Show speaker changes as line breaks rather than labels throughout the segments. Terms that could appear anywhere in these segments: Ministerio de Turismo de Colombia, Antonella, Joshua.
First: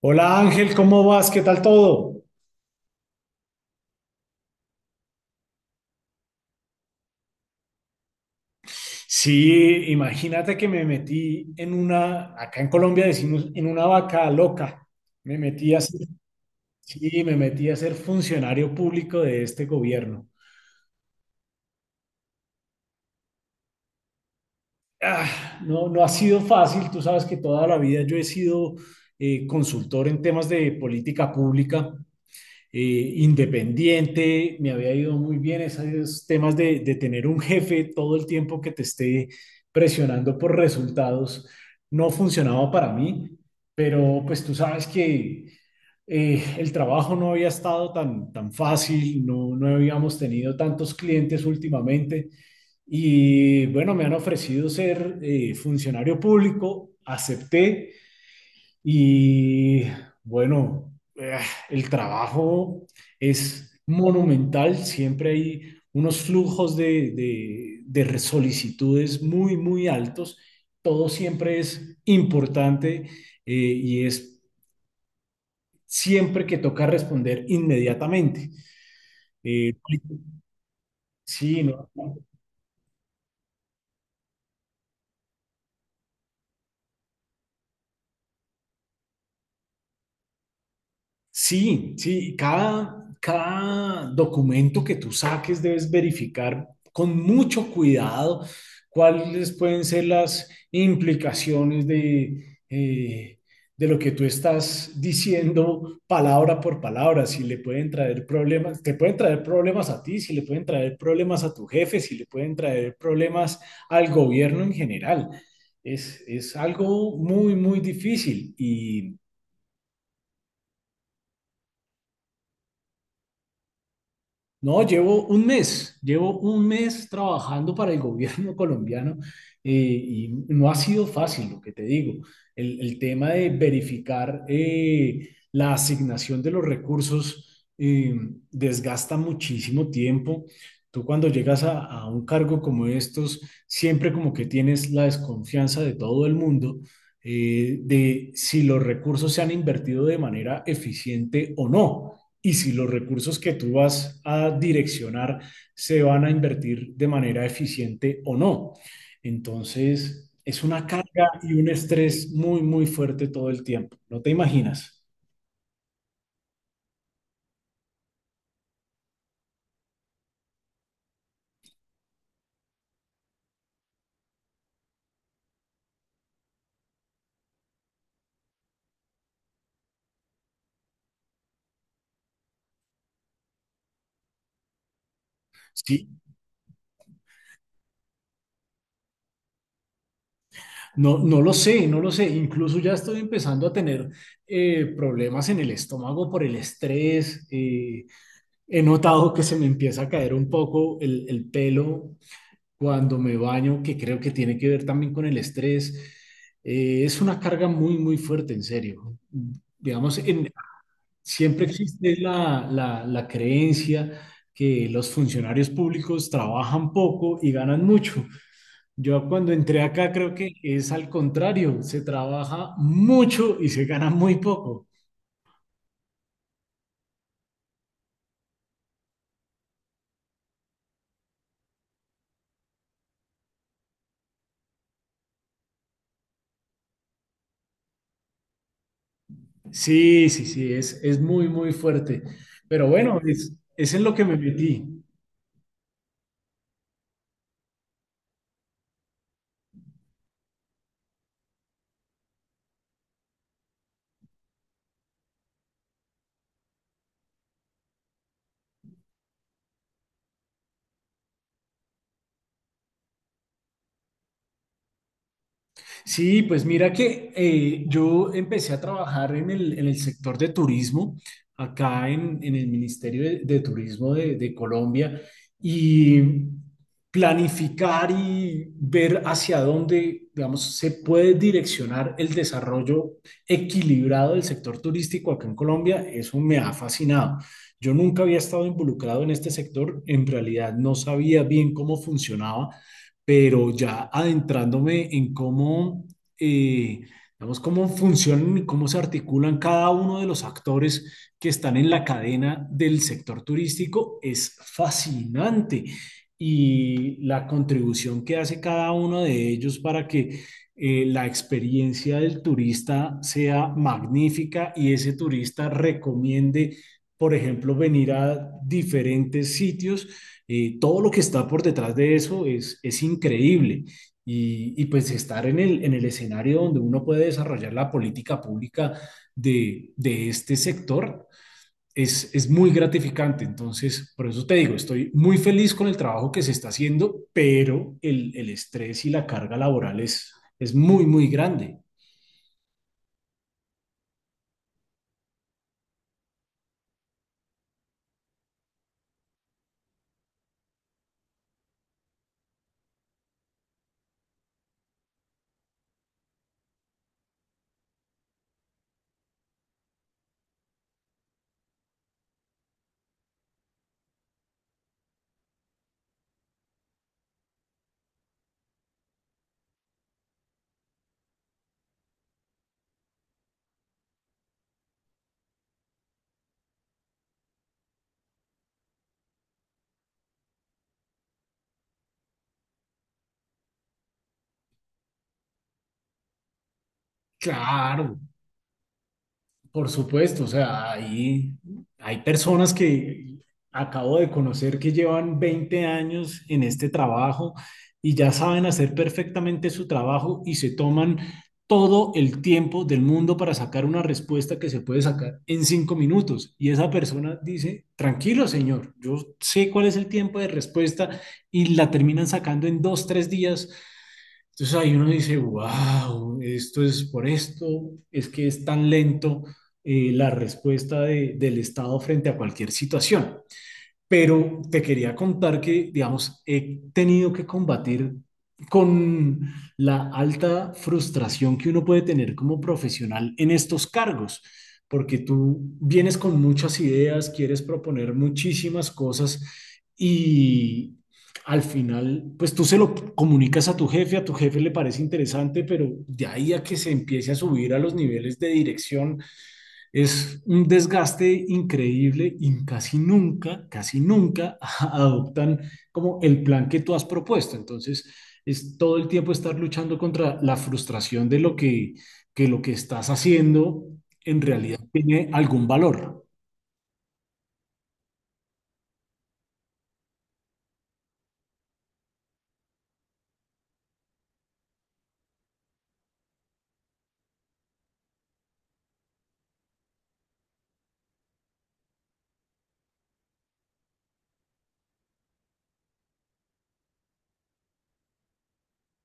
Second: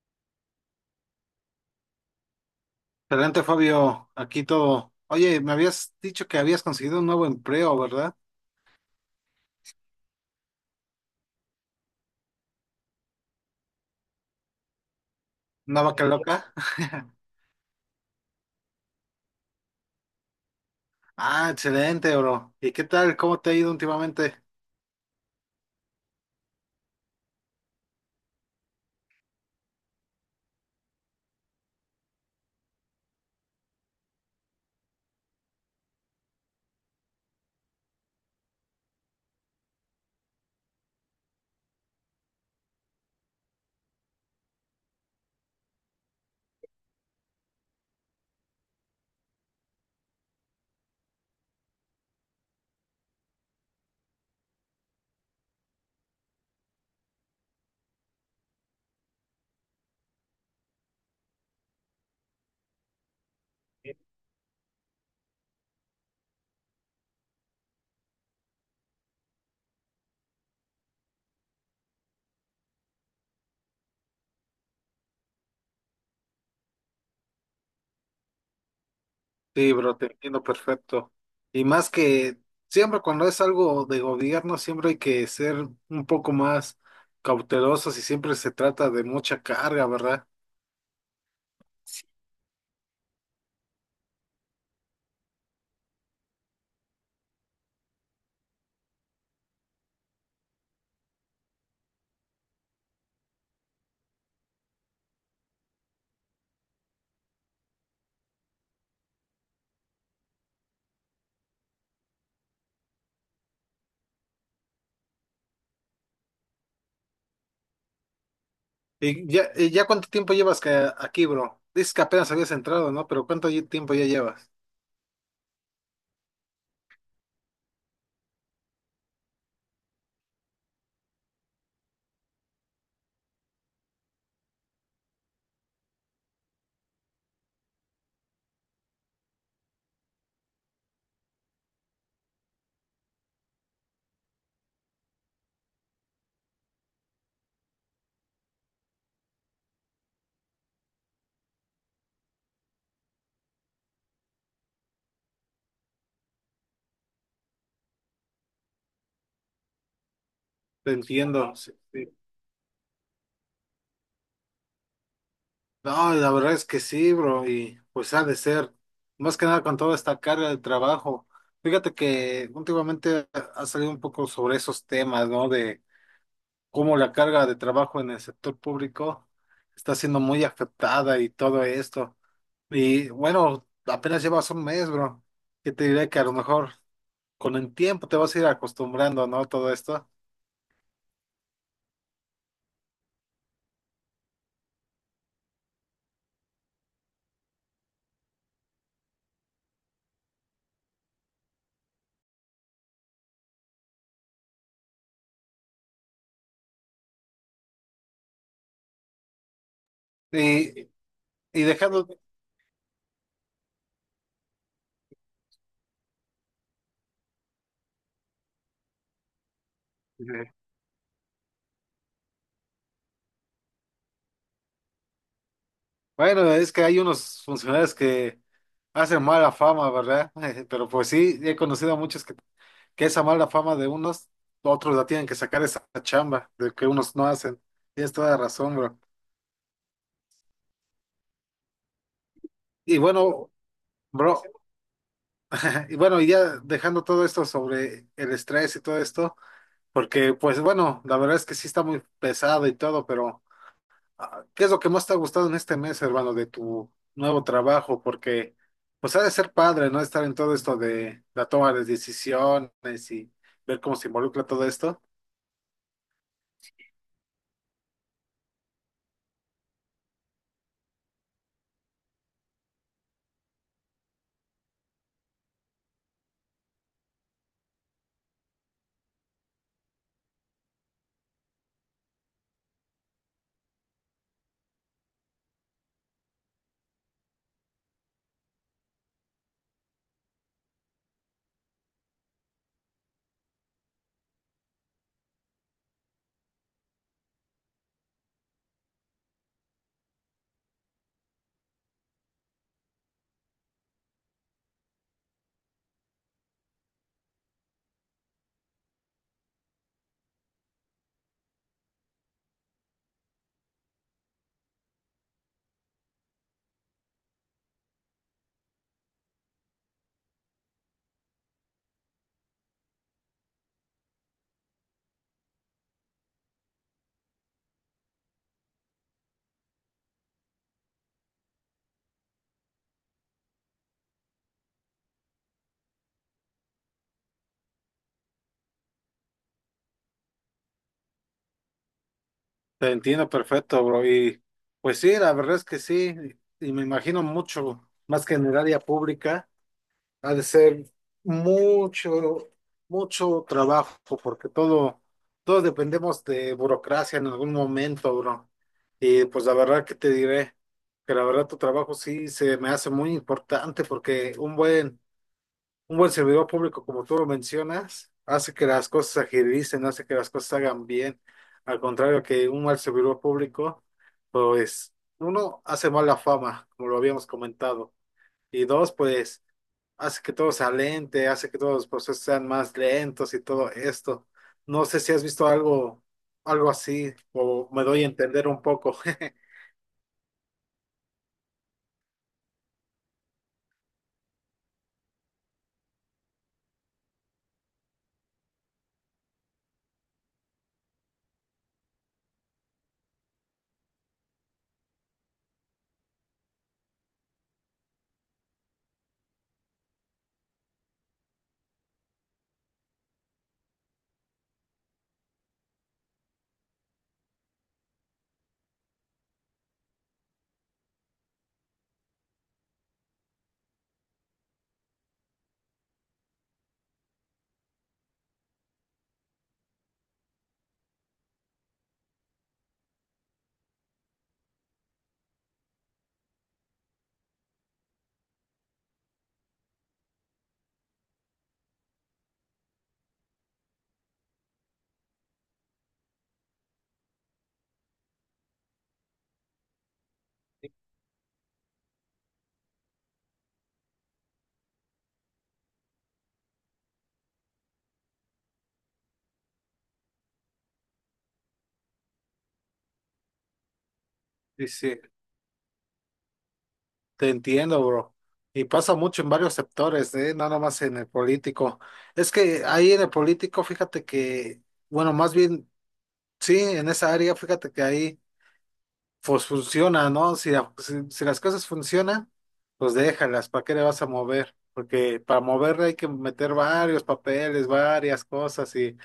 Hola Ángel, ¿cómo vas? ¿Qué tal todo?
Excelente, Fabio. Aquí todo. Oye, me habías dicho que habías conseguido un nuevo empleo, ¿verdad?
Sí, imagínate que me metí en una, acá en Colombia decimos, en una vaca loca. Me metí a
¿Una
ser,
vaca sí, loca?
sí, me metí a ser funcionario público de este gobierno.
Ah, excelente, bro. ¿Y qué tal? ¿Cómo te ha ido últimamente?
Ah, no, no ha sido fácil, tú sabes que toda la vida yo he sido consultor en temas de política pública independiente, me había ido muy bien esos temas de tener un jefe todo el tiempo que te esté presionando por resultados, no funcionaba para mí, pero pues tú sabes que el trabajo no había estado tan fácil, no, no habíamos tenido tantos clientes últimamente y bueno, me han ofrecido ser funcionario público, acepté y bueno, el trabajo es monumental, siempre hay unos flujos de solicitudes muy altos, todo siempre es importante y es siempre que toca responder inmediatamente.
Sí,
Eh,
bro, te entiendo perfecto.
sí,
Y
no,
más que siempre cuando es algo de gobierno, siempre hay que ser un poco más cautelosos y siempre se trata de mucha carga, ¿verdad?
sí, sí, cada documento que tú saques debes verificar con mucho cuidado cuáles pueden ser las implicaciones de lo que tú estás diciendo palabra por palabra, si le pueden traer problemas, te pueden traer problemas a ti, si le pueden traer problemas a tu jefe, si le pueden traer problemas al gobierno en general. Es algo muy difícil y
¿Y ya cuánto tiempo llevas que aquí, bro? Dices que apenas habías entrado, ¿no? Pero ¿cuánto tiempo ya llevas?
no, llevo un mes trabajando para el gobierno colombiano y no ha sido fácil, lo que te digo. El tema de verificar la asignación de los recursos desgasta muchísimo tiempo. Tú cuando llegas a un cargo como estos, siempre como que tienes la desconfianza de todo el mundo, de si los recursos se han invertido de manera eficiente o no y si los recursos que tú vas a direccionar se van a invertir de manera eficiente o no. Entonces, es una
Te
carga y
entiendo,
un
sí, sí.
estrés muy fuerte todo el tiempo. No te imaginas.
No, la verdad es que sí, bro, y pues ha de ser, más que nada con toda esta carga de trabajo. Fíjate que últimamente ha salido un poco sobre esos temas, ¿no? De cómo la carga de trabajo en el sector público está siendo muy afectada y todo esto. Y bueno, apenas llevas un mes, bro, que te
Sí,
diré que a lo mejor con el tiempo te vas a ir acostumbrando, ¿no? Todo esto.
no, no lo sé, no lo sé. Incluso ya estoy empezando a tener problemas en el estómago por el estrés. He notado que se me empieza a caer un poco el pelo cuando me baño, que creo que tiene que ver también con el estrés. Es una carga muy fuerte, en serio. Digamos,
Y, y
siempre existe
dejando,
la creencia que los funcionarios públicos trabajan poco y ganan mucho. Yo cuando entré acá creo que es al contrario, se trabaja mucho y se gana muy poco.
bueno, es que hay unos funcionarios que hacen mala fama, ¿verdad? Pero pues sí, he conocido a muchos que esa mala fama de unos, otros la tienen que sacar esa chamba de que unos no hacen. Tienes toda la razón, bro.
Sí, sí, sí, es muy fuerte. Pero
Y
bueno,
bueno,
es en lo que me
bro,
metí.
y bueno, y ya dejando todo esto sobre el estrés y todo esto, porque pues bueno, la verdad es que sí está muy pesado y todo, pero... Ah, ¿qué es lo que más te ha gustado en este mes, hermano, de tu nuevo trabajo? Porque, pues, ha de ser padre, ¿no? Estar en todo esto de la toma de decisiones y ver cómo se involucra todo esto.
Sí, pues mira que yo empecé a trabajar en el sector de turismo, acá en el Ministerio de Turismo de Colombia, y planificar y ver hacia dónde, digamos, se puede direccionar el desarrollo equilibrado del sector turístico acá en Colombia, eso me ha fascinado. Yo nunca había estado involucrado en este sector, en realidad no sabía bien cómo funcionaba, pero ya adentrándome en cómo, eh, digamos, cómo funcionan y cómo se articulan cada uno de los actores que están en la cadena del sector turístico, es fascinante. Y la contribución que hace cada uno de ellos para que la experiencia del turista sea magnífica y ese turista recomiende, por ejemplo, venir a diferentes sitios, todo lo que está por detrás de eso es increíble. Y, pues estar en el escenario donde uno puede desarrollar la política pública de este sector es muy gratificante. Entonces, por eso te digo, estoy muy feliz con el trabajo que se está haciendo, pero el estrés y la carga laboral es muy grande.
Te entiendo perfecto, bro. Y, pues sí, la verdad es que sí. Y me imagino mucho, más que en el área pública. Ha de ser mucho, mucho trabajo, porque todo, todos dependemos de burocracia en algún momento, bro. Y pues la verdad que te diré que la verdad tu trabajo sí se me hace muy importante porque un buen servidor público, como tú lo mencionas, hace que las cosas se agilicen, hace que las cosas se hagan bien. Al contrario que un mal servidor público, pues uno hace mala fama, como lo habíamos comentado. Y dos, pues hace que todo sea lente, hace que todos los procesos sean más lentos y todo esto. No sé si has visto algo, algo así, o me doy a
Claro,
entender un poco.
por supuesto, o sea, hay personas que acabo de conocer que llevan 20 años en este trabajo y ya saben hacer perfectamente su trabajo y se toman todo el tiempo del mundo para sacar una respuesta que se puede sacar en 5 minutos. Y esa persona dice, tranquilo, señor, yo sé cuál es el tiempo de respuesta y la terminan sacando en dos, tres días. Entonces ahí uno dice, wow, esto es por esto, es que es tan lento la respuesta del Estado frente a cualquier situación. Pero te quería contar que, digamos, he tenido que combatir con la alta frustración que uno puede tener como profesional en estos cargos, porque tú vienes con muchas ideas, quieres proponer muchísimas cosas y al final, pues tú se lo comunicas a tu jefe le parece interesante, pero de ahí a que se empiece a subir a los niveles de dirección, es un desgaste increíble y casi nunca adoptan como el plan que tú has propuesto. Entonces, es todo el tiempo estar luchando contra la frustración de lo que lo que estás haciendo en
Sí,
realidad
sí,
tiene algún valor.
te entiendo, bro. Y pasa mucho en varios sectores, ¿eh? No nada más en el político. Es que ahí en el político, fíjate que, bueno, más bien, sí, en esa área, fíjate que ahí pues funciona, ¿no? Si las cosas funcionan, pues déjalas, ¿para qué le vas a mover? Porque para moverle hay que meter varios papeles, varias cosas y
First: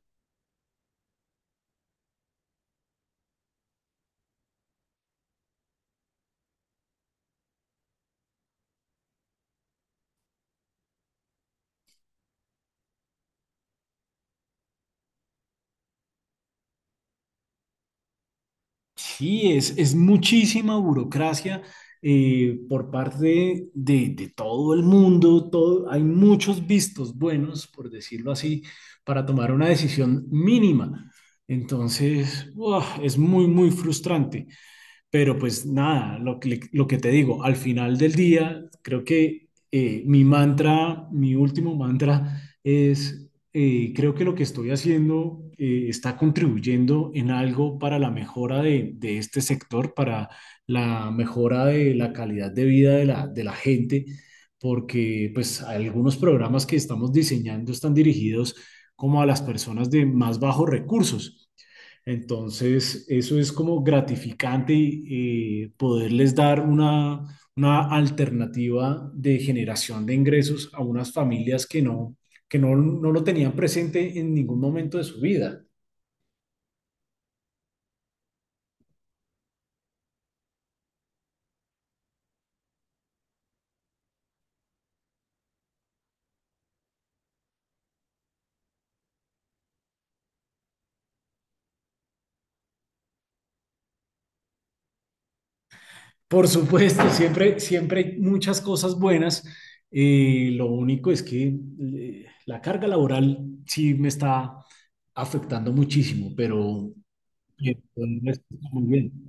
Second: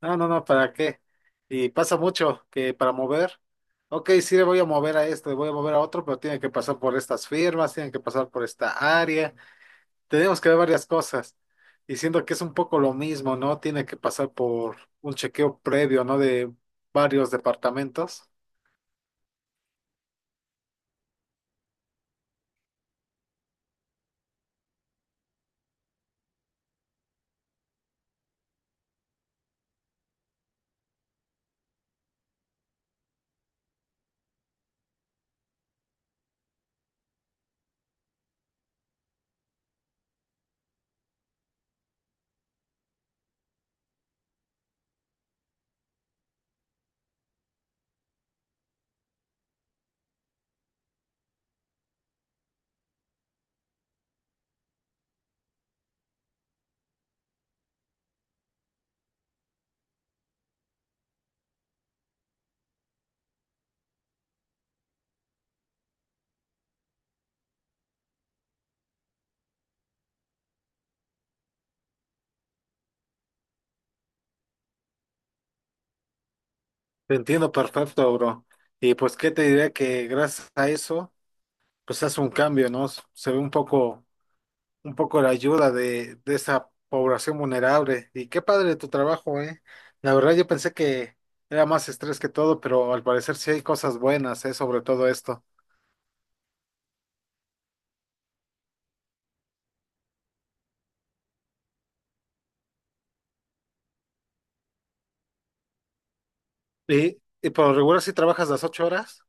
no, no, no, ¿para qué? Y pasa mucho que para mover, ok, sí le voy a mover a esto, le voy a mover a otro, pero tiene que pasar por estas firmas, tiene que pasar por esta área, tenemos que ver varias cosas. Y siento que es un poco lo mismo, ¿no? Tiene que pasar por un chequeo previo, ¿no? De varios departamentos.
Sí, es muchísima burocracia, por parte de todo el mundo, todo, hay muchos vistos buenos, por decirlo así, para tomar una decisión mínima. Entonces, ¡buah! Es muy frustrante. Pero pues nada, lo que te digo, al final del día, creo que mi mantra, mi último mantra es, creo que lo que estoy haciendo está contribuyendo en algo para la mejora de este sector, para la mejora de la calidad de vida de la gente, porque pues algunos programas que estamos diseñando están dirigidos como a las personas de más bajos recursos. Entonces, eso es como gratificante, poderles dar una alternativa de generación de ingresos a unas familias que no, no lo tenían presente en ningún momento de su vida.
Te entiendo perfecto, bro. Y pues qué te diré que gracias a eso, pues hace un cambio, ¿no? Se ve un poco la ayuda de esa población vulnerable. Y qué padre tu trabajo, ¿eh? La verdad yo pensé que era más estrés que todo, pero al parecer sí hay cosas buenas, ¿eh? Sobre todo esto.
Por supuesto, siempre, siempre hay muchas cosas buenas. Lo único es que la carga laboral sí me está afectando muchísimo, pero
Y por lo
eh,
regular si
el resto
trabajas las
está muy
ocho
bien.
horas,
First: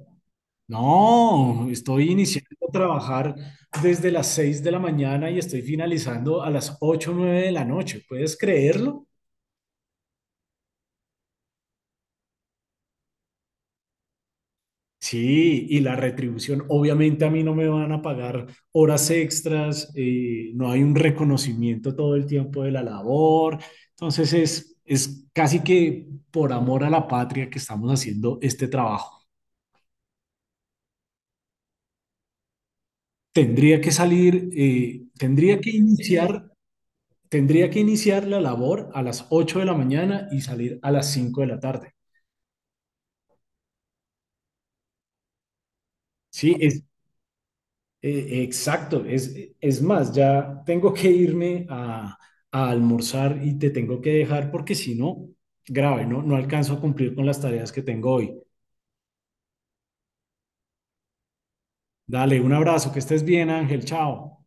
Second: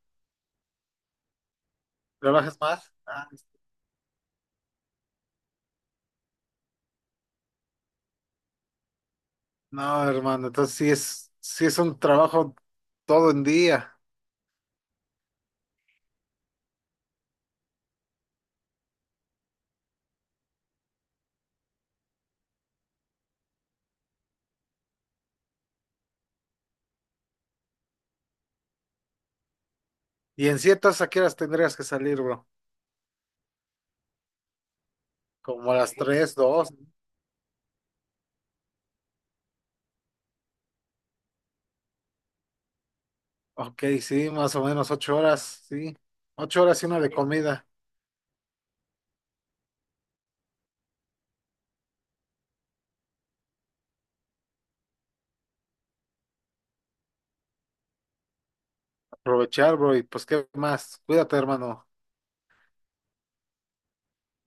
No, estoy iniciando
¿trabajas
a
más? Ah,
trabajar desde las 6 de la mañana y estoy finalizando a las ocho o 9 de la noche. ¿Puedes creerlo?
no, hermano, entonces sí es un trabajo todo en día.
Sí, y la retribución, obviamente a mí no me van a pagar horas extras, no hay un reconocimiento todo el tiempo de la labor. Entonces es casi que por amor a la patria que estamos haciendo este trabajo.
Y en ciertas, ¿a qué horas tendrías que salir, bro?
Tendría que salir, tendría que
Como
sí,
a las tres
iniciar,
dos
tendría que iniciar la labor a las 8 de la mañana y salir a las 5 de la tarde.
Ok, sí, más o menos 8 horas, sí.
Sí,
Ocho
es
horas y una de comida.
exacto. Es más, ya tengo que irme a almorzar y te tengo que dejar porque si no, grave, ¿no? No alcanzo a cumplir con las tareas que tengo hoy.
Aprovechar, bro, y pues qué más. Cuídate, hermano.
Dale, un abrazo, que estés bien, Ángel, chao.